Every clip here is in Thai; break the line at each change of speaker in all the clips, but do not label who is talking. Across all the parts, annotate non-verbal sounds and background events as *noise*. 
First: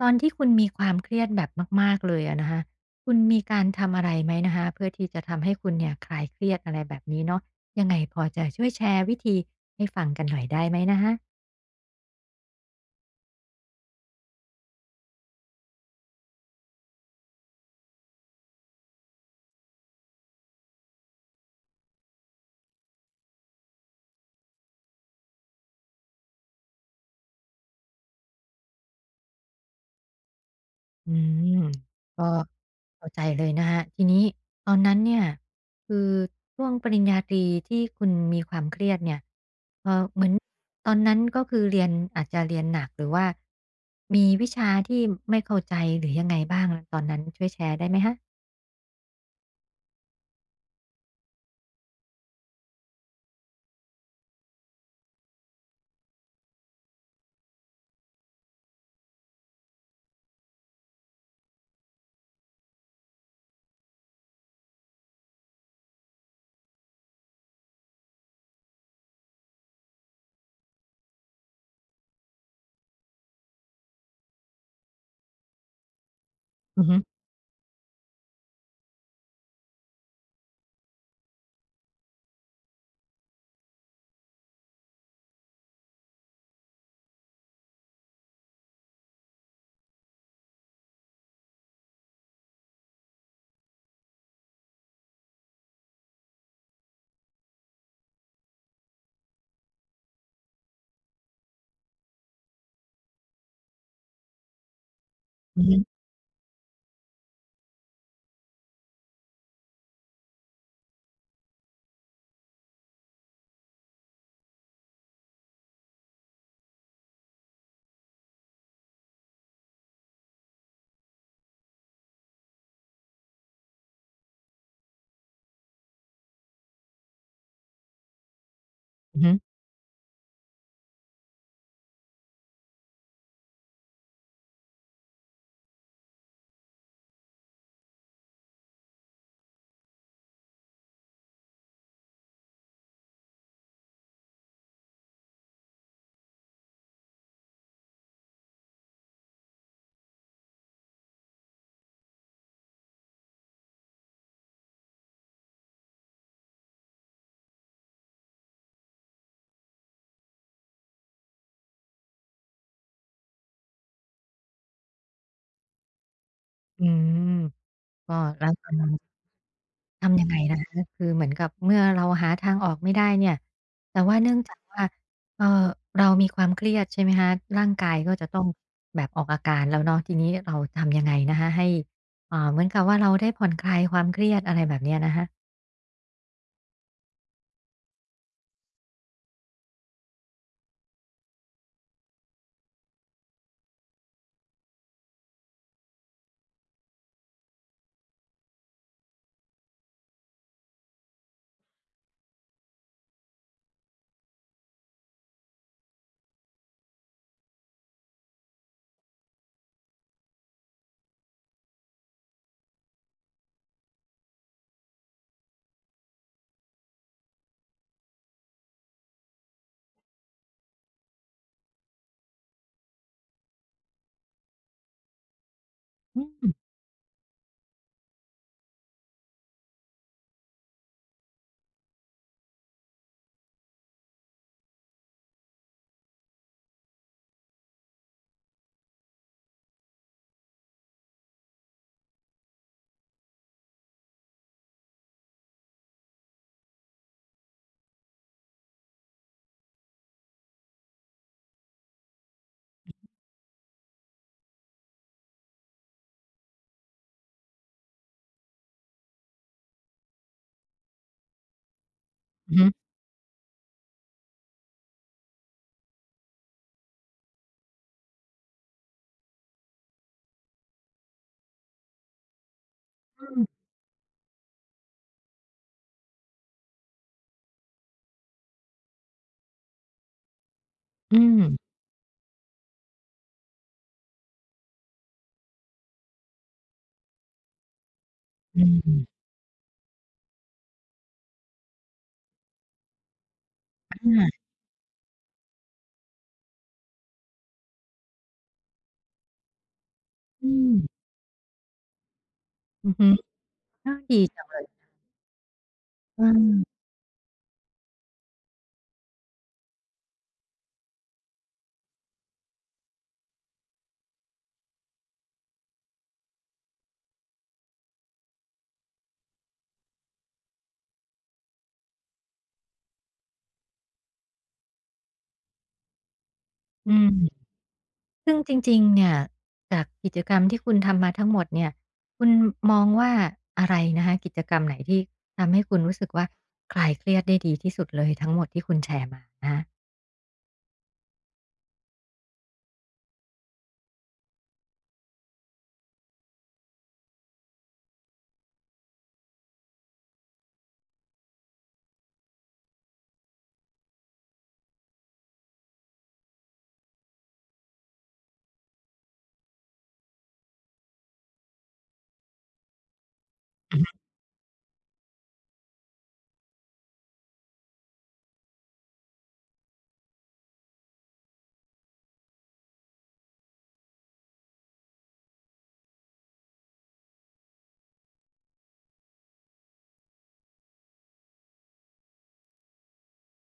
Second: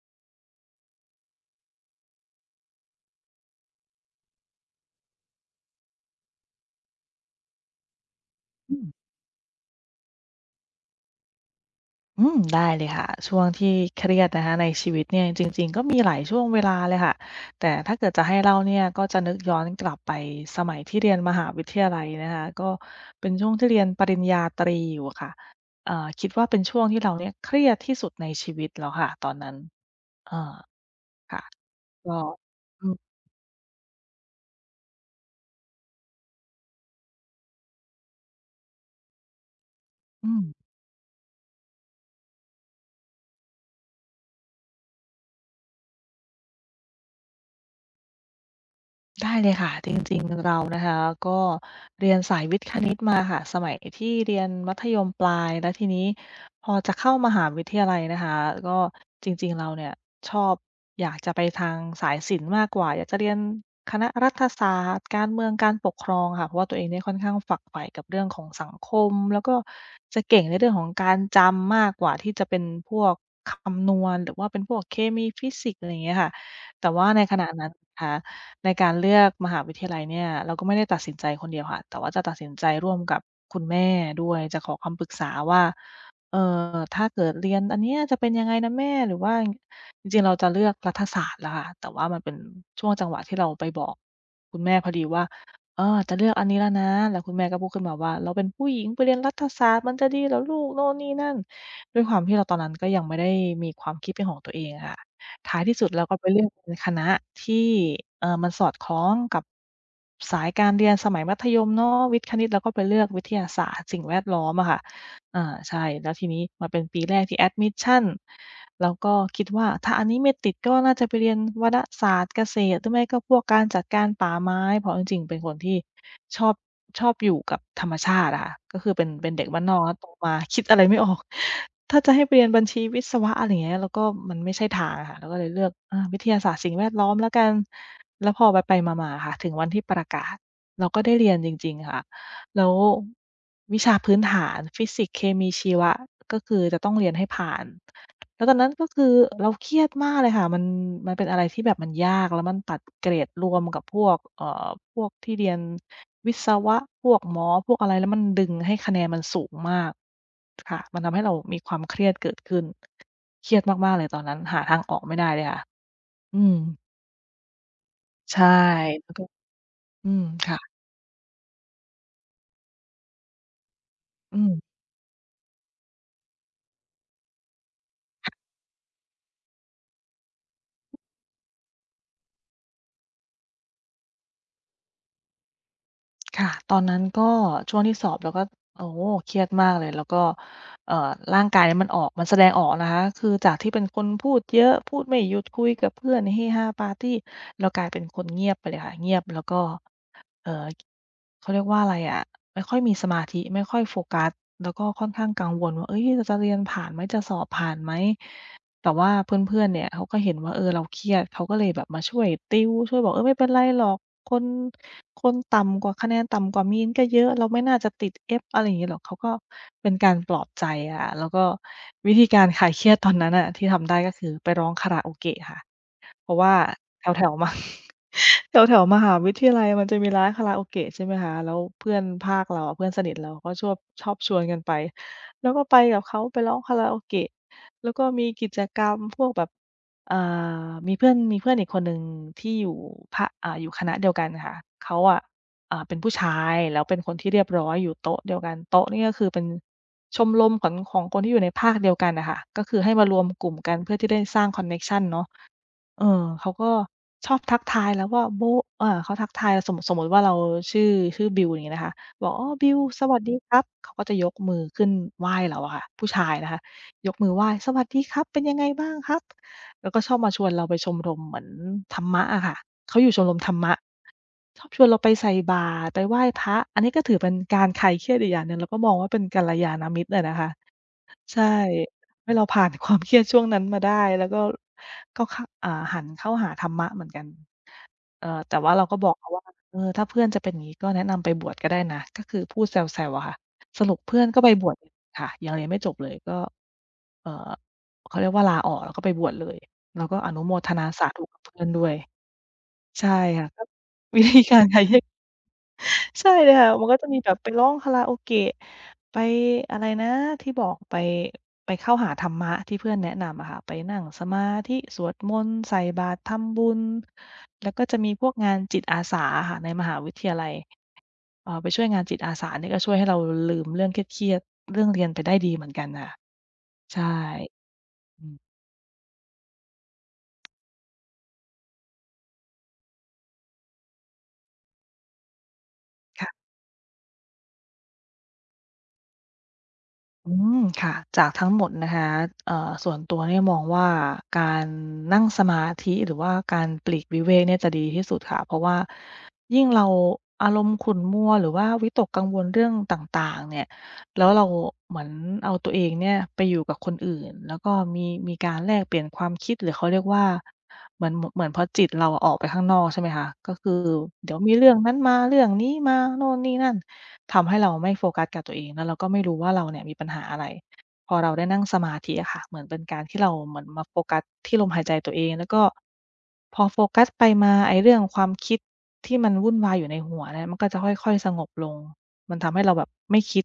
ตอนที่คุณมีความเครียดแบบมากๆเลยอะนะคะคุณมีการทำอะไรไหมนะคะเพื่อที่จะทำให้คุณเนี่ยคลายเครียดอะไรแบบนี้เนาะยังไงพอจะช่วย
อื
แชร์
ม
วิธีให้ฟังกันหน่อยได้ไหมนะคะ
อืมได้เลยค่ะช่วงที่เครียดนะคะในชีวิตเนี่ยจริงๆก็มีหลายช่วงเวลาเลยค่ะแต่ถ้าเกิดจะให้เล่าเนี่ยก็จะนึกย้อนกลับไปสมัยที่เรียนมหาวิทยาลัยนะคะก็เป็นช่วงที่เรียนปริญญาตรีอยู่ค่ะคิดว่าเป็นช่วงที่เราเนี่ยเครียดที่สุดในชีวิตแล้วค่ะตอนนั้นเออ
อื
ค่ะ
ม
ก็
ก็
อื
เข้า
ม
ใจเลยนะคะทีนี้ตอนนั้นเนี่ยคือช่วงปริญญาตรีที่คุณมีความเครียดเนี่ยเหมื
อื
อน
ม
ตอนนั้นก็คือเรียนอาจจะเรียนหนักหรือว่ามีวิชาที่ไม่เข้าใจหรือยังไงบ้างตอนนั้นช่วยแชร์ได้ไหมคะ
ได้เลยค่ะจริงๆเรานะคะก็เรียนสายวิทย์คณิตมาค่ะสมัยที่เรียนมัธยมปลายแล้วทีนี้พอจะเข้ามหาวิทยาลัยนะคะก็จริงๆเราเนี่ยชอบอยากจะไปทางสายศิลป์มากกว่าอยากจะเรียนคณะรัฐศาสตร์การเมืองการปกครองค่ะเพราะว่าตัวเองเนี่ยค่อนข้างฝักใฝ่กับเรื่องของสังคมแล้วก็จะเก่งในเรื่องของการจำมากกว่าที่จะเป็นพวกคำนวณหรือว่าเป็นพวกเคมีฟิสิกส์อะไรอย่างเงี้ยค่ะ
อือ
แต่
ฮึ
ว่าในขณะนั้นนะคะ ในการเลือกมหาวิทยาลัยเนี่ยเราก็ไม่ได้ตัดสินใจคนเดียวค่ะแต่ว่าจะตัดสินใจร่วมกับคุณแม่ด้วยจะขอคำปรึกษาว่าเอ่ถ้าเกิดเรียนอันเนี้ยจะเป็นยังไงนะแม่หรือว่าจริงๆเราจะเลือกรัฐศาสตร์แหละค่ะแต่ว่ามันเป็นช่วงจังหวะที่เราไปบอกคุณแม่พอดีว่าเออจะเลือกอันนี้แล้วนะแล้วคุณแม่ก็พูดขึ้นมาว่าเราเป็นผู้หญิงไปเรียนรัฐศาสตร์มันจะดีเหรอลูกโน่นนี่นั่นด้วยความที่เราตอนนั้นก็ยังไม่ได้มีความคิดเป็นของตัวเองอะค่ะ ท้า
อื
ย
อฮึ
ที่สุดเราก็ไปเลือกเป็นคณะที่มันสอดคล้องกับสายการเรียนสมัยมัธยมเนาะวิทย์คณิตเราก็ไปเลือกวิทยาศาสตร์สิ่งแวดล้อมอะค่ะอาใช่แล้วทีนี้มาเป็นปีแรกที่แอดมิสชันเราก็คิดว่าถ้าอันนี้ไม่ติดก็น่าจะไปเรียนวารศาสตร์เกษตรหรือไม่ก็พวกการจัดการป่าไม้เพราะเอาจริงๆเป็นคนที่ ชอบชอบอยู่กับธรรมชาติอะค่ะก็คือเป็น
อือ
เป็
ฮึ
นเด็กบ้านนอกแล้วโตมาคิดอะไรไม่ออก *laughs* ถ้าจะให้ไปเรียนบัญชีวิศวะอะไรอย่างเงี้ยเราก็มันไม่ใช่ทางอะค่ะเราก็เลยเลือกอาวิทยาศาสตร์สิ่งแวดล้อมแล้วกันแล้วพอไปๆมาๆค่ะถึงวันที่ประกาศเราก็ได้เรียนจริงๆค่ะแล้ววิชาพื้นฐานฟิสิกส์เคมีชีวะก็คือจะต้องเรียนให้ผ่าน แล้วตอนนั้นก็คือเราเครียดมากเลยค่ะมันเป็นอะไรที่แบบมันยากแล้วมันตัดเกรดรวมกับพวกพวกที่เรียนวิศวะพวกหมอพวกอะไรแล้วมันดึงให้คะแนนมันสูงมากค่ะมันทำให้เรามีความเครียดเกิดขึ้นเครียดมากๆเลยตอนนั้นหาทางออกไม่ได้เลยค่ะอืม
อืมก็
ใช่
แล้วตอนนั้น
แล้วก็อื
ทำ
ม
ยังไงนะคะ
ค่ะ
คือเหมือนกับเมื่อเราหาทางออกไม่ได้เนี่ยแต่ว่าเนื่อ
อื
งจาก
ม
ว่าเอ่อเรามีความเครียดใช่ไหมคะร่างกายก็จะต้องแบบออกอาการแล้วเนาะทีนี้เราทำยังไงนะคะให้เหมือนกับว่าเราได้ผ่อนคลายความเครียดอะไรแบบเนี้ยนะคะ
ค่ะตอนนั้นก็ช่วงที่สอบแล้วก็โอ้โฮเครียดมากเลยแล้วก็ร่างกายเนี่ยมันออกมันแสดงออกนะคะคือจากที่เป็นคนพูดเยอะพูดไม่หยุดคุยกับเพื่อนเฮฮาปาร์ตีเรากลายเป็นคนเงียบไปเลยค่ะเงียบแล้วก็เอ่อเขาเรียกว่าอะไรอะไม่ค่อยมีสมาธิไม่ค่อยโฟกัสแล้วก็ค่อนข้างกังวลว่าเฮ้ยเราจะเรียนผ่านไหมจะสอบผ่านไหม แต่ว่าเพื่อนๆเนี่ยเขาก็เห็นว่าเออเราเครียดเขาก็เลยแบบมาช่วยติวช่วยบอกเออไม่เป็นไรหรอกคนคนต่ำกว่าคะแนนต่ำกว่ามีนก็เยอะเราไม่น่าจะติด F" อะไรอย่างงี้หรอกเขาก็เป็นการปลอบใจอะแล้วก็วิธีการคลายเครียดตอนนั้นน่ะที่ทำได้ก็คือไปร้องคาราโอเกะค่ะ
อื
เพราะ
ม
ว่าแถวๆมา *laughs* แถวๆมหาวิทยาลัยมันจะมีร้านคาราโอเกะใช่ไหมคะแล้วเพื่อนภาคเราอะเพื่อนสนิทเราก็ชอบชวนกันไปแล้วก็ไปกับเขาไปร้องคาราโอเกะแล้วก็มีกิจกรรมพวกแบบอ่ามีเพื่อนอีกคนหนึ่งที่อยู่ภาอ่าอยู่คณะเดียวกันค่ะเขาอะเป็นผู้ชายแล้วเป็นคนที่เรียบร้อยอยู่โต๊ะเดียวกันโต๊ะนี่ก็คือเป็นชมรมของคนที่อยู่ในภาคเดียวกันน่ะค่ะก็คือให้มารวมกลุ่มกันเพื่อที่ได้สร้างคอนเน็กชันเนาะ เออเขาก็ชอบทักทายแล้วว่าโบ๊ะเขาทักทายสมมุติว่าเราชื่อชื่อบิวอย่างงี้นะคะบอกอ๋อ
อือฮึ
บิวสวัสดีครับเขาก็จะยกมือขึ้นไหว้เราอะค่ะผู้ชายนะคะยกมือไหว้สวัสดีครับเป็นยังไงบ้างครับแล้วก็ชอบมาชวนเราไปชมรมเหมือนธรรมะอะค่ะเขาอยู่ช
อื
มรม
ม
ธรรมะชอบชวนเราไปใส่บาตรไปไหว้พระอันนี้ก็ถือเป็นการคลายเครียดอีกอย่างหนึ่งเราก็มองว่าเป็นกัลยาณมิตรอะนะคะ
อืม
ใช่ทำให้เราผ่านความเครียดช่วงนั้นมาได้แล้วก็ก็ขอ่าหันเข้าหาธรรมะเหมือนกันแต่
อื
ว่าเราก็บอก
ม
เขาว่าถ้าเพื่อนจะเป็นอย่างงี้ก็แนะนำไปบวชก็ได้นะ ก็คือพูดแซวๆอะค่ะสรุป
อา
เพื่อนก็ไปบวชค่ะยังเรียนไม่จบเลยก็เอ่อเขาเรียกว่าลาออกแล้วก็ไปบวชเลย แล้วก็อนุ
อื
โมท
ม
นาสาธุกับเพื่อนด้วย
อือฮึ
ใช่ค่ะก็
เออ
*laughs* วิ
ดี
ธี
จังเล
การ
ย
ใช้
เอ
ใช่เลยค่ะ
อ
มันก็จะมีแบบไปร้องคาราโอเกะไปอะไรนะที่บอกไปไปเข้าหาธรรมะที่เพื่อนแนะนำอะค่ะไปนั่งสมาธิสวดมนต์ใส่บาตรทำบุญแล้วก็จะมีพวกงานจิตอาสาอะค่ะในมหาวิทยาลัยไปช่วยงานจิตอาสาเนี่ยก็ช่วยให้เราลืมเรื่องเครียดๆดีเหมือนกันค่ะ
อื
ใช่
ม
อื
ซึ่งจ
ม
ริงๆเนี่ยจากกิจกรรมที่คุณทำมาทั้งหมดเนี่ยคุณมองว่าอะไรนะคะกิจกรรมไหนที่ทำให้คุณรู้สึกว่า
ค่ะ
คลายเครียดได้ดีที่สุดเลยทั้งหมดที่คุณแชร์มานะคะ
อืมค่ะจากทั้งหมดนะคะเอ่อส่วนตัวเนี่ยมองว่าการนั่งสมาธิหรือว่าการปลีกวิเวกเนี่ยจะดีที่สุดค่ะเพราะว่ายิ่งเราอารมณ์ขุ่นมัวหรือว่าวิตกกังวลเรื่องต่างๆเนี่ยแล้วเราเหมือนเอาตัวเองเนี่ยไปอยู่กับคนอื่นแล้วก็มีมีการแลกเปลี่ยนความคิดหรือเขาเรียกว่าเหมือนพอจิตเราออกไปข้างนอกใช่ไหมคะก็คือเดี๋ยวมีเรื่องนั้นมาเรื่องนี้มาโน่นนี่นั่น ทำให้เราไม่โฟกัสกับตัวเองแล้วเราก็ไม่รู้ว่าเราเนี่ยมีปัญหาอะไรพอเราได้นั่งสมาธิอะค่ะเหมือนเป็นการที่เราเหมือนมาโฟกัสที่ลมหายใจตัวเองแล้วก็พอโฟกัสไปมาไอ้เรื่องความคิดที่มันวุ่นวายอยู่ในหัวเนี่ยมันก็จะค่อยๆสงบลงมันทำให้เราแบบไม่คิด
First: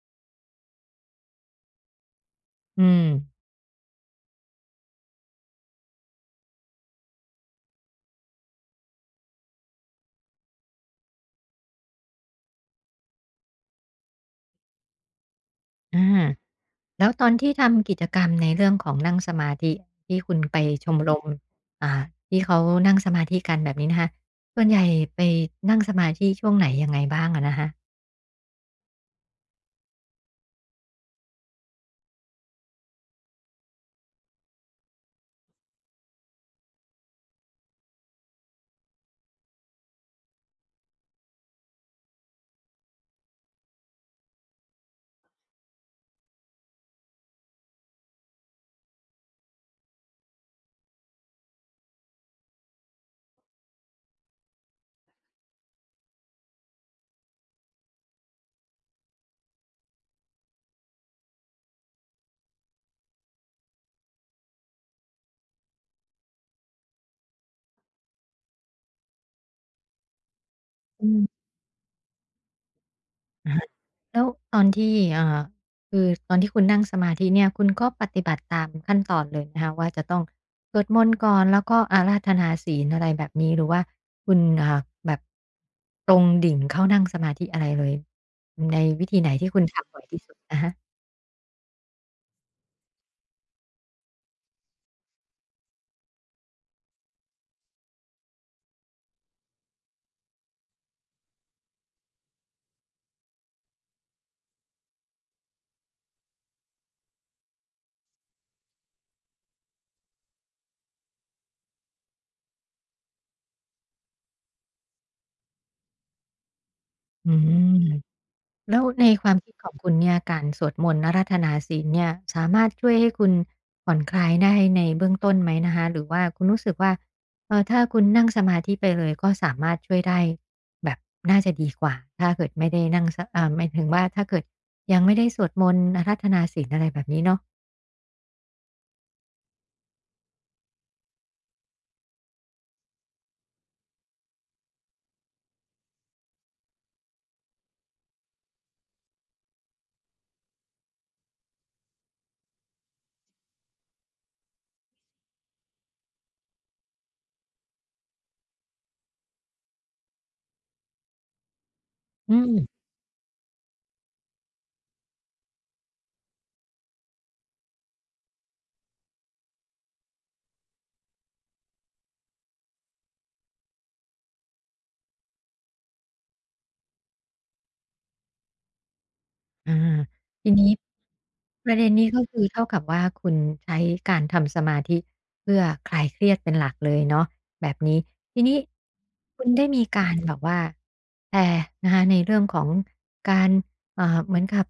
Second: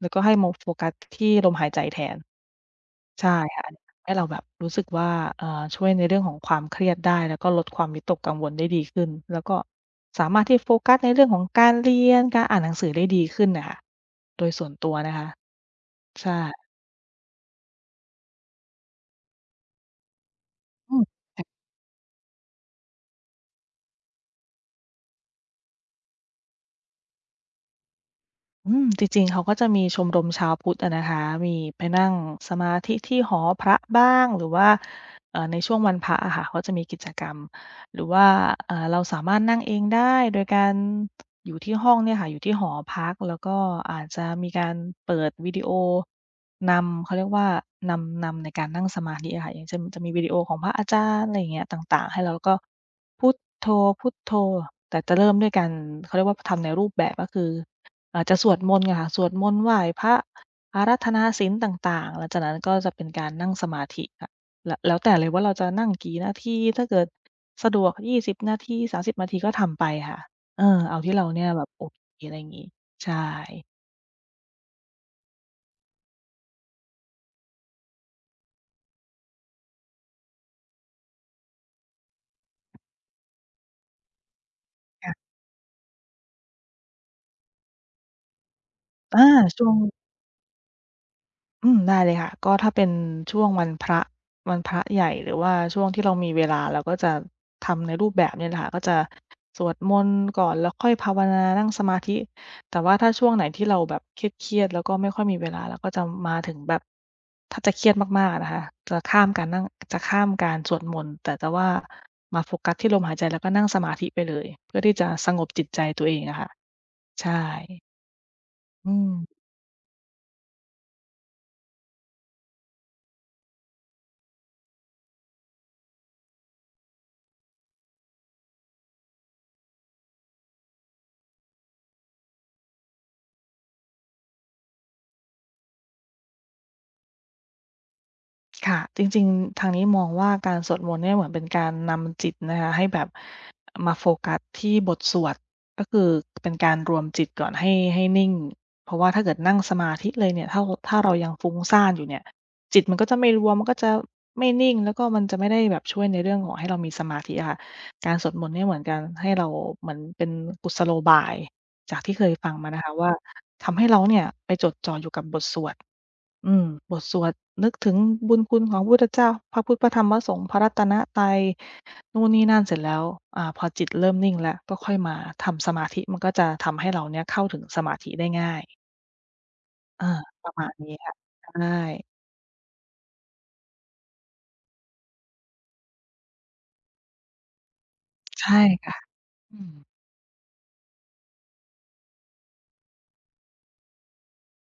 แล้วก็ให้มาโฟกัสที่ลมหายใจแทน
อืม
ใช่ค่ะอันนี้ทำให้เราแบบรู้สึกว่าช่วยในเรื่องของความเครียดได้แล้วก็ลดความวิตกกังวลได้ดีขึ้นแล้วก็สามารถที่โฟกัสในเรื่องของการเรียนการอ่านหนังสือได้ดีขึ้นน่ะค่ะโดยส่วนตัวนะคะ
อา
ใช่
แล้วตอนที่ทำกิจกรรมในเรื่องของนั่งสมาธิที่คุณไปช
อื
ม
ม
รมอ่าที่เขานั่งสมาธิกันแบบนี้นะคะส่วนใหญ่ไปนั่งสมาธิช่วงไหนยังไงบ้างอะนะคะ
อืมจริงๆเขาก็จะมีชมรมชาวพุทธอะนะคะมีไปนั่งสมาธิที่หอพระบ้างหรือว่าในช่วงวันพระอะค่ะเขาจะมีกิจกรรมหรือว่าอ่าเราสามารถนั่งเองได้โดยการอยู่ที่ห้องเนี่ยค่ะอยู่ที่หอพักแล้วก็อาจจะมีการเปิดวิดีโอนำเขาเรียกว่านำในการนั่งสมาธิอะค่ะอย่างเช่นจะมีวิดีโอของพระอาจารย์อะไรอย่างเงี้ยต่างๆให้เราแล้วก็พุทโธๆแต่จะเริ่มด้วยการเขาเรียกว่าทำในรูปแบบก็คือ อาจจะสวดมนต์อะค่ะ สวดมนต์ไหว้พระอาราธนาศีลต่างๆหลังจากนั้นก็จะเป็นการนั่งสมาธิค่ะแล้วแต่เลยว่าเราจะนั่งกี่นาทีถ้าเกิดสะดวก20นาที30นาทีก็ทำไปค่ะ เออเอา
อื
ที่
ม
เราเนี่ยแบบโอเคอะไรงี้ ใช่
แล้วตอนที่คือตอนที่คุณนั่งสมาธิเนี่ยคุณก็ปฏิบัติตามขั้นตอนเลยนะคะว่าจะต้องสวดมนต์ก่อนแล้วก็อาราธนาศีลอะไรแบบนี้หรือว่าคุณแบบ
ค่ะ
ตรงดิ่งเข้านั่งสมาธิอะไรเลยในวิธี
อา
ไหนที่คุณ
ช่วง
ทำบ่อยที่สุดอะฮะ
อืมได้เลยค่ะก็ถ้าเป็นช่วงวันพระวันพระใหญ่หรือว่าช่วงที่เรามีเวลาเราก็จะทำในรูปแบบเนี่ยแหละค่ะก็จะสวดมนต์ก่อนแล้วค่อยภาวนานั่งสมาธิแต่ว่าถ้าช่วงไหนที่เราแบบเครียดๆแล้วก็ไม่ค่อยมีเวลาเราก็จะมาถึงแบบถ้าจะเครียดมากๆอะนะคะจะข้ามการนั่งจะข้ามการสวดมนต์แต่จะว่ามาโฟกัสที่ลมหายใจแล้วก็นั่งสมาธิไปเลยเพื่อที่จะสงบจิตใจตัวเองอะค่ะใช่
อืม แล้ว
อื
ในความ
ม
คิดของคุณเนี่ยการสวดมนต์อาราธนาศีลเนี่ยสามารถช่วยให้คุณผ่อนคลายได้ในเบื้องต้นไหมนะคะหรือว่าคุณรู้สึกว่าถ้าคุณนั่งสมาธิไปเลยก็สามารถช่วยได้แบบน่าจะดีกว่าถ้าเกิดไม่ได้นั่งสหมายถึงว่าถ้าเกิดยังไม่ได้สวดมนต์อาราธนาศีลอะไรแบบนี้เนาะ
ค่ะจริงๆทางนี้มองว่าการสวดมนต์เนี่ยเหมือนเป็นการนำจิตนะคะให้แบบมาโฟกัสที่บทสวดก็คือเป็นการรวมจิตก่อนให้นิ่งเพราะว่าถ้าเกิดนั่งสมาธิเลยเนี่ยถ้าเรายังฟุ้งซ่านอยู่เนี่ยจิตมันก็จะไม่รวมมันก็จะไม่นิ่งแล้วก็มันจะไม่ได้แบบช่วยในเรื่องของให้เรามีสมาธิอะค่ะการสวดมนต์เนี่ยเหมือนการให้เราเหมือนเป็นกุศโลบายจากที่เค
อื
ยฟั
ม
งมานะคะว่าทำให้เราเนี่ยไปจดจ่ออยู่กับบทสวด อืมบทสวดนึกถึงบุญคุณของพุทธเจ้าพระพุทธพระธรรมพระสงฆ์พระรัตนตรัยนู่นนี่นั่นเสร็จแล้วพอจิตเริ่มนิ่งแล้วก็ค่อยมาทำสมาธิมันก็จะทำให้เราเนี่ยเข้าถึงสมาธิได้ง่าย
อา
เออป
ที
ระมา
นี้
ณนี้ค่ะ
ป
ใช่
ระเด็นนี้ก็คือเท่ากับว่าคุณใช้การทำสมาธิเพื่อคลายเครียดเป็นหลักเลยเนาะแบบนี้ทีนี้
ใช่ค่ะ
คุณ
อื
ได้
ม
มีการแบบว่าแชร์นะคะในเรื่องของการเหมือนกับ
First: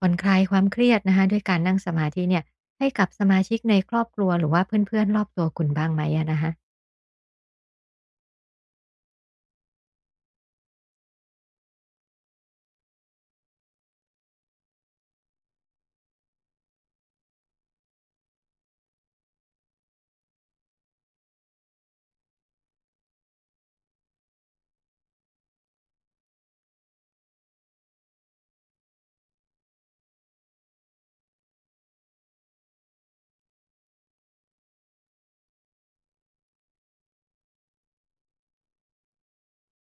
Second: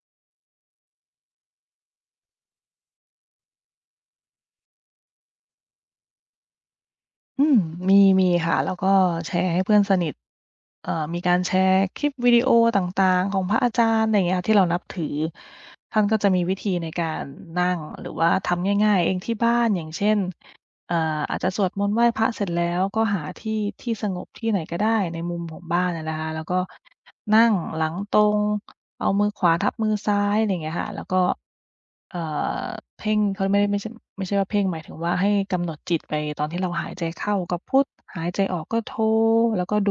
ผ่อนคลายความเครียดนะคะด้วยการนั่งสมาธิเนี่ยให้กับสมาชิกในครอบครัวหรือว่าเพื่อนๆรอบตัวคุณบ้างไหมอะนะคะ
อืมมีค่ะแล้วก็แชร์ให้เพื่อนสนิทมีการแชร์คลิปวิดีโอต่างๆของพระอาจารย์ไรเงี้ยที่เรานับถือท่านก็จะมีวิธีในการนั่งหรือว่าทำง่ายๆเองที่บ้านอย่างเช่น เอ่ออาจจะสวดมนต์ไหว้พระเสร็จแล้วก็หาที่ที่สงบที่ไหนก็ได้ในมุมของบ้านอะนะคะแล้วก็นั่งหลังตรงเอามือขวาทับมือซ้ายอะไรอย่างเงี้ยค่ะแล้วก็เอ่อเพ่งเขาไม่ได้ไม่ใช่ไม่ใช่ว่าเพ่งหมายถึงว่าให้กำหนดจิตไปตอนที่เราหายใจเข้าก็พุทหายใจออกก็โธแล้วก็ดู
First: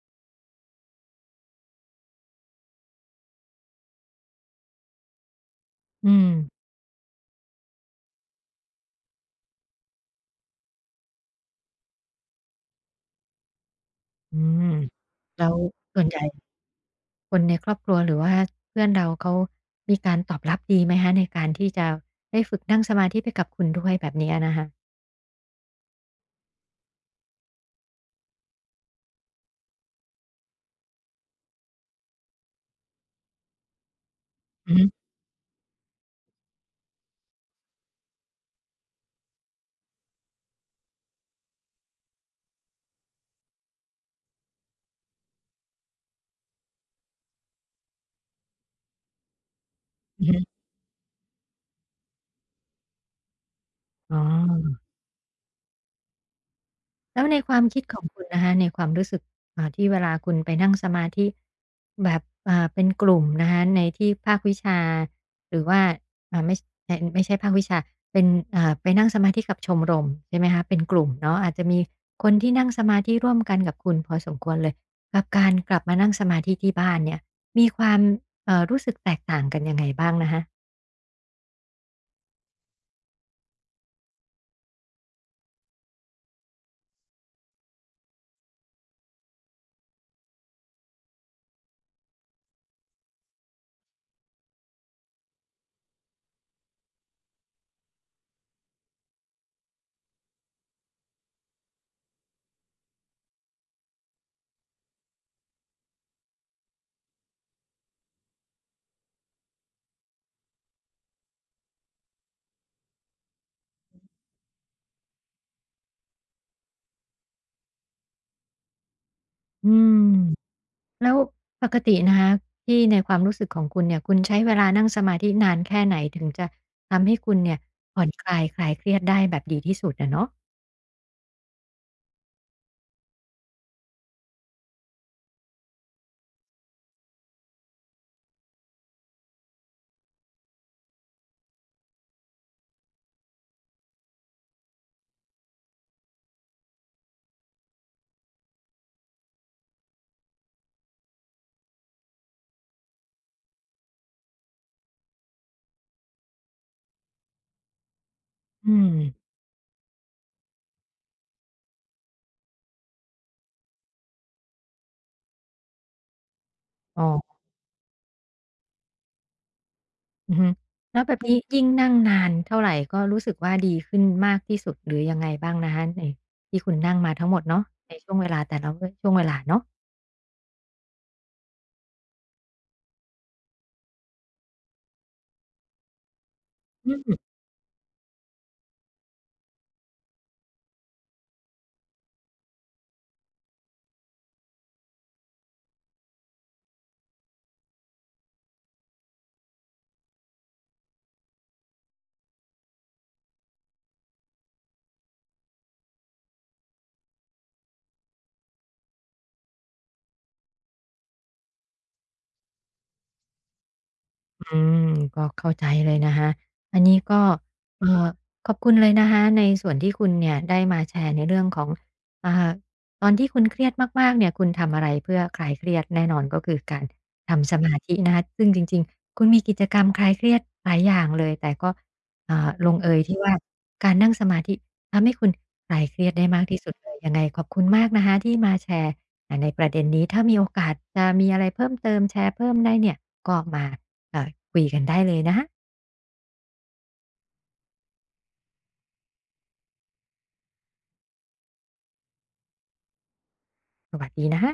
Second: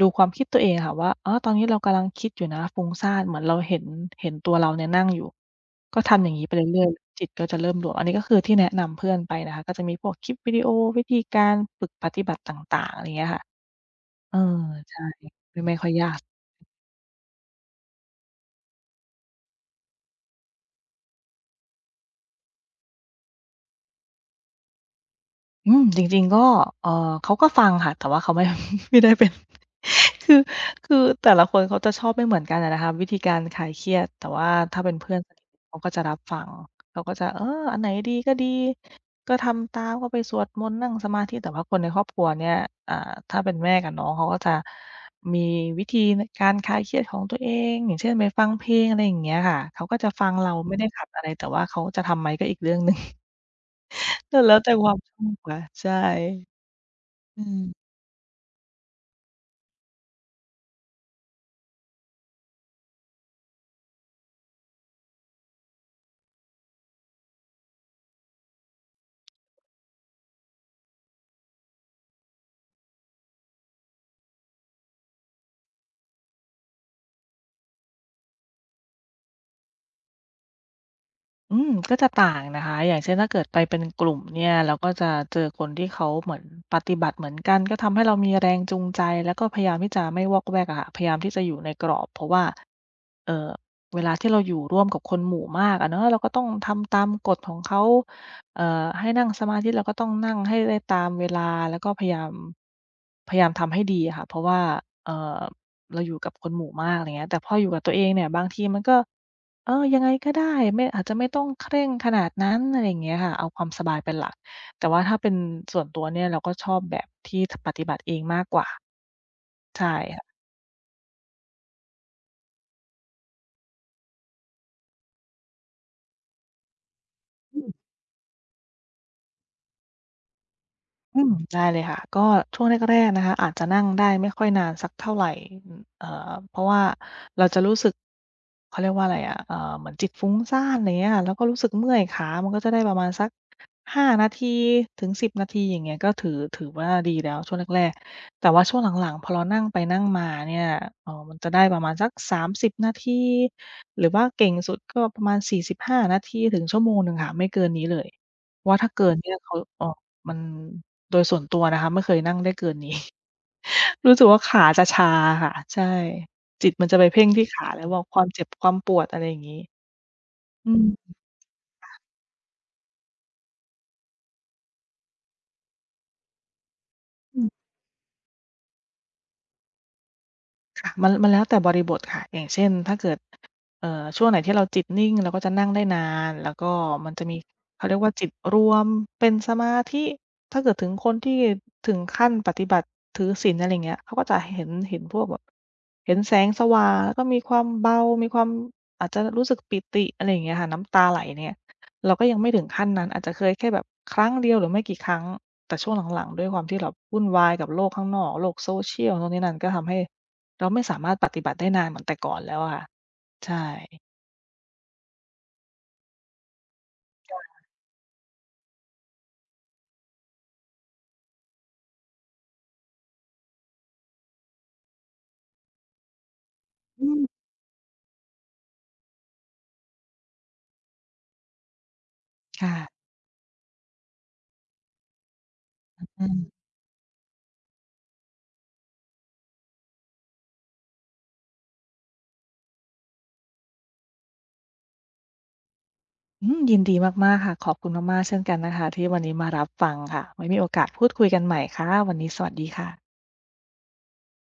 ดูความคิดตัวเองค่ะว่าอ๋อตอนนี้เรากำลังคิดอยู่นะฟุ้งซ่านเหมือนเราเห็นเห็นตัวเราเนี่ยนั่งอยู่ ก็
อื
ทำ
ม
อย่างนี้ไปเรื่อยๆจิตก็จะเริ่มรวมอันนี้ก็คือที่แนะนำเพื่อนไปนะคะก็จะมีพวกคลิปวิดีโอวิธีการฝึกปฏิบัติต่างๆอะไรเงี้ยค่ะเอ
อื
อ
ม
ใช่
แล้ว
ไม่ค่อย
ส่วน
ยา
ให
ก
ญ่ คนในครอบครัวหรือว่าเพื่อนเราเขามีการตอบรับดีไหมคะในการที่จะได้ฝึกนั่งสมาธิไปกับคุณด้วยแบบเนี้ยนะคะ
อืมจริงๆก็เอ่อเขาก็ฟังค่ะแต่ว่าเขาไม่ *laughs* ไม่ได้เป็น *laughs* คือคือแต่ละคนเขาจะชอบไม่เหมือนกันอะนะคะวิธีการคลายเครียดแต่ว่า
อือ
ถ้า
ฮึ
เป็นเพื่อนสนิทเขาก็จะรับฟัง เขาก็จะเอออันไหนดีก็ดี ก็ทำตามก็ไปสวดมนต์นั่งสมาธิแต่ว่าคนในครอบครัวเนี่ยอ่าถ้าเป็นแม่กับน้องเขาก็จะมีวิธีในการคลายเครียดของตัวเองอย่างเช่นไปฟังเพลงอะไรอย่างเงี้ยค่ะเขาก็จะ
อื
ฟั
อ
ง
ฮึ
เราไม่ได้ขัดอะไรแต่ว่าเขาจะทำไหมก็อีกเรื่องหนึ่ง
อ๋
*laughs* ก็แล้วแต่ค
อ
วามชอบค่ะใช่
แล้วใน
อื
ความคิด
ม
ของคุณนะคะในความรู้สึกที่เวลาคุณไปนั่งสมาธิแบบเป็นกลุ่มนะคะในที่ภาควิชาหรือว่าอ่าไม่ไม่ใช่ภาควิชาเป็นไปนั่งสมาธิกับชมรมใช่ไหมคะเป็นกลุ่มเนาะอาจจะมีคนที่นั่งสมาธิร่วมกันกับคุณพอสมควรเลยกับการกลับมานั่งสมาธิที่บ้านเนี่ยมีความรู้สึกแตกต่างกันยังไงบ้างนะคะ
ก็จะต่างนะคะอย่างเช่นถ้าเกิดไปเป็นกลุ่มเนี่ยเราก็จะเจอคนที่เขาเหมือนปฏิบัติเหมือนกันก็ทำให้เรามีแรงจูงใจแล้วก็พยายามที่จะไม่วอกแวกอะค่ะพยายามที่จะอยู่ในกรอบเพราะว่าเอ่อเวลาที่เราอยู่ร่วมกับคนหมู่มากอะเนาะเราก็ต้องทำตามกฎของเขาเอ่อให้นั่งสมาธิเราก็ต้องนั่งให้ได้ตามเวลาแล้วก็พยายามทำให้ดีอะค่ะเพราะว่าเอ่อเราอยู่กับคนหมู่มากอะไรเงี้ยแต่พออยู่กับตัวเองเนี่ยบางทีมันก็ เออยังไงก็ได้ไม่อาจจะไม่ต้องเคร่งขนาดนั้นอะไรอย่างเงี้ยค่ะเอาความสบายเป็นหลักแต่ว่าถ้าเป็นส่วนตัวเนี่ยเราก็ชอบแบบที่ทปฏิบัติเองมากกว่า
อื
ใช่
ม
ค่ะ
แล้วปกตินะคะที่ในความรู้สึกของคุณเนี่ยคุณใช้เวลานั่งสมาธินานแค่ไหนถึงจะทำให้คุณเนี่ยผ่อนคลายคลายเครียดได้แบบดีที่สุดอะเนาะ
อืมได้เลยค่ะก็ช่วงแรกๆนะคะอาจจะนั่งได้ไม่ค่อยนานสักเท่าไรอืมเพราะว่าเราจะรู้สึกเขาเรียกว่าอะไรอะเหมือนจิตฟุ้งซ่านไรเงี้ยค่ะแล้วก็รู้สึกเมื่อยขามันก็จะได้ประมาณสักห้านาทีถึง10 นาทีอย่างเงี้ยก็ถือว่าดีแล้วช่วงแรกๆแต่ว่าช่วงหลังๆพอเรานั่งไปนั่งมาเนี่ยมันจะได้ประมาณสัก30นาทีหรือว่าเก่งสุดก็ประมาณ45 นาทีถึงชั่วโมงหนึ่งค่ะไม่เกินนี้เลยเพราะ
อื
ว่า
ม
ถ้าเกินเนี่ยเขามัน โดยส่วนตัวนะคะไม่เคยนั่งได้เกินนี้ *laughs* รู้สึกว่าขาจะชาค่ะใช่จิตมันจะ
อ๋
ไปเพ่ง
อ
ที่ขาแล้วบอกความเจ็บความปวดอะไรอย่างงี้
อือฮึ
อื
แล้วแบ
ม
บนี้ยิ่งนั่งนานเท่าไรก็รู้สึกว่าดีขึ้นมากที่สุดหรือยังไงบ้างนะคะในที่คุณนั่งมาทั้งหมดเนาะในช่วงเวลาแต่ละวช่วงเวลาเนาะ
ค่ะมันแล้วแต่บริบทค่ะอย่างเช่นถ้าเกิดช่วงไหนที่เราจิตนิ่งเราก็จะนั่งได้นานแล้วก็
อื
มันจะ
ม
มีเขาเรียกว่าจิตรวมเป็นสมาธิถ้าเกิดถึงคนที่ถึงขั้นปฏิบัติถือศีลอะไรอย่างเงี้ยเขาก็จะเห็นเห็นพวกแบบเห็นแสงสว่างแล้วก็มีความเบามีความอาจจะรู้สึกปิติอะไรอย่างเงี้ยค่ะน้ำตาไหลเนี่ยเราก็ยังไม่ถึงขั้นนั้นอาจจะเคยแค่แบบครั้งเดียวหรือไม่กี่ครั้งแต่ช่วงหลังๆด้วยความที่เราวุ่นวายกับโลกข้างนอกโลก social นู่นนี่นั่นก็ทำให้ เราไม่สามารถปฏิบัติได้นานเหมือนแต่ก่อนแล้วอะค่ะใช่
อืมก็เข้าใจเลยนะคะอันนี้ก็เอ่อขอบคุณเลยนะคะในส่วนที่คุณเนี่ยได้มาแชร์ในเรื่องของอ่าตอนที่คุณเครียดมากๆเนี่ยคุณทำอะไรเพื่อคลายเครียดแน่นอนก็คือการ
อืม
ทำสมาธินะคะซึ่งจริงๆคุณมีกิจกรรมคลายเครียดหลายอย่างเลยแต่ก็ล
ค่ะ
งเอยที่ว่าการนั่งสมาธิทำให้คุณคลายเครียด
อื
ได้มาก
ม
ที่สุดเลยยังไงขอบคุณมากนะคะที่มาแชร์ในประเด็นนี้ถ้ามีโอกาสจะมีอะไรเพิ่มเติมแชร์เพิ่มได้เนี่ยก็มา ค่ะคุยกันได้เลยนะคะ
อืมยินดีมากๆค่ะขอบคุณมากๆเช่นกันนะคะที่วันนี้มารับฟังค่ะไว้มีโอกาสพูดคุยกันใหม่ค่ะวันนี้สวัสดีค่ะ
สวัสดีนะคะ